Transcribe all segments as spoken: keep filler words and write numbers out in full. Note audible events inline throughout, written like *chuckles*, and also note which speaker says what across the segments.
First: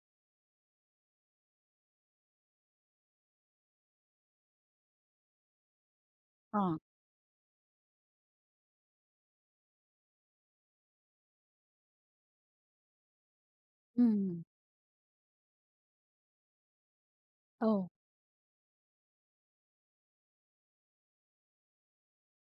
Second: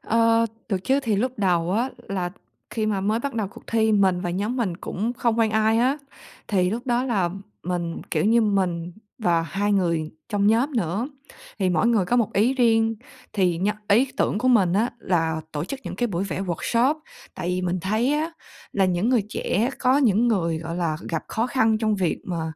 Speaker 1: Ờ, được chứ. Thì lúc đầu á là khi mà mới bắt đầu cuộc thi mình và nhóm mình cũng không quen ai á. Thì
Speaker 2: Ờ.
Speaker 1: lúc đó là mình, kiểu như, mình và hai người trong nhóm nữa, thì mỗi người có một ý riêng. Thì nh ý tưởng
Speaker 2: Ừm.
Speaker 1: của mình á là tổ chức những cái buổi vẽ workshop, tại vì mình
Speaker 2: Ồ.
Speaker 1: thấy á là những người trẻ có những người, gọi là, gặp khó khăn trong việc mà,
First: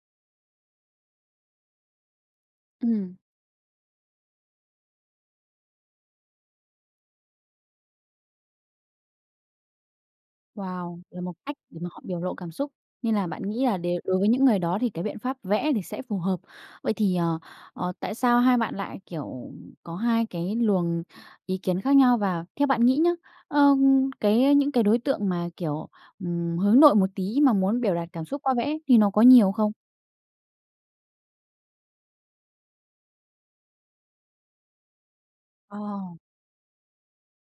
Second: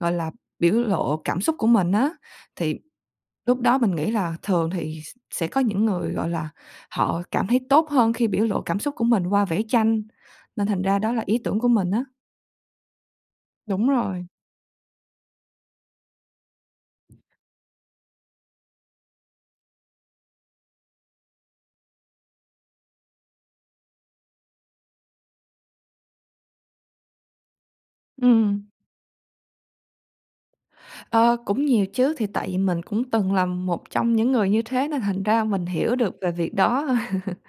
Speaker 1: gọi là, biểu lộ cảm xúc của mình á, thì
Speaker 2: Ừm.
Speaker 1: lúc đó mình nghĩ là thường thì s sẽ có những người, gọi là, họ cảm thấy tốt hơn khi biểu lộ cảm xúc của mình qua vẽ tranh. Nên thành ra
Speaker 2: Wow!
Speaker 1: đó
Speaker 2: Là
Speaker 1: là
Speaker 2: một
Speaker 1: ý
Speaker 2: cách
Speaker 1: tưởng của
Speaker 2: để mà
Speaker 1: mình
Speaker 2: họ
Speaker 1: á.
Speaker 2: biểu lộ cảm xúc. Nên là bạn nghĩ là
Speaker 1: Đúng
Speaker 2: để đối
Speaker 1: rồi.
Speaker 2: với những người đó thì cái biện pháp vẽ thì sẽ phù hợp. Vậy thì, ờ, ờ, tại sao hai bạn lại, kiểu, có hai cái luồng ý kiến khác nhau? Và theo bạn nghĩ nhá, ờ, cái, ơ, những cái đối tượng mà, kiểu, ừm, hướng nội một tí mà muốn biểu đạt cảm xúc qua
Speaker 1: Ừm.
Speaker 2: vẽ thì nó có nhiều không?
Speaker 1: Ờ, cũng nhiều chứ. Thì tại vì mình cũng từng là một trong những người như thế, nên thành ra mình
Speaker 2: Ờ.
Speaker 1: hiểu được về việc đó. *chuckles*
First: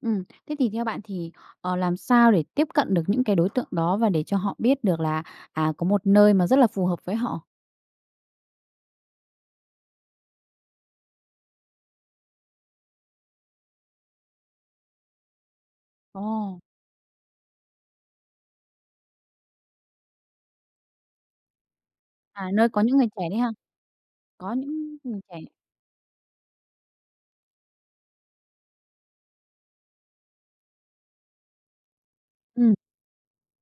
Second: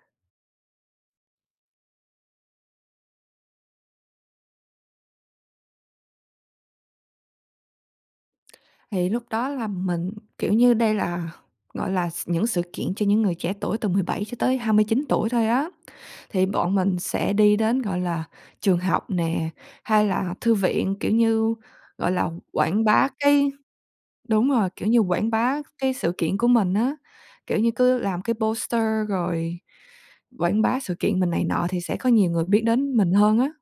Speaker 2: Ừm. Thế thì theo bạn thì, ờ, làm sao để tiếp cận được những cái đối tượng đó và để cho họ biết được là, à, có một nơi mà rất là phù hợp với họ?
Speaker 1: Thì lúc đó là mình, kiểu như, đây là, gọi là, s những sự kiện cho những người trẻ tuổi từ mười bảy cho tới hai mươi chín tuổi thôi á. Thì
Speaker 2: Ồ!
Speaker 1: bọn mình sẽ đi đến, gọi là, trường học nè, hay là thư viện, kiểu như, gọi là,
Speaker 2: À, nơi có
Speaker 1: quảng
Speaker 2: những người
Speaker 1: bá
Speaker 2: trẻ đấy hả?
Speaker 1: cái đúng
Speaker 2: Có
Speaker 1: rồi, kiểu
Speaker 2: những
Speaker 1: như,
Speaker 2: người
Speaker 1: quảng
Speaker 2: trẻ.
Speaker 1: bá cái sự kiện của mình á. Kiểu như, cứ làm cái poster rồi quảng bá sự kiện mình này nọ thì sẽ có nhiều người biết
Speaker 2: Ừm.
Speaker 1: đến mình hơn á.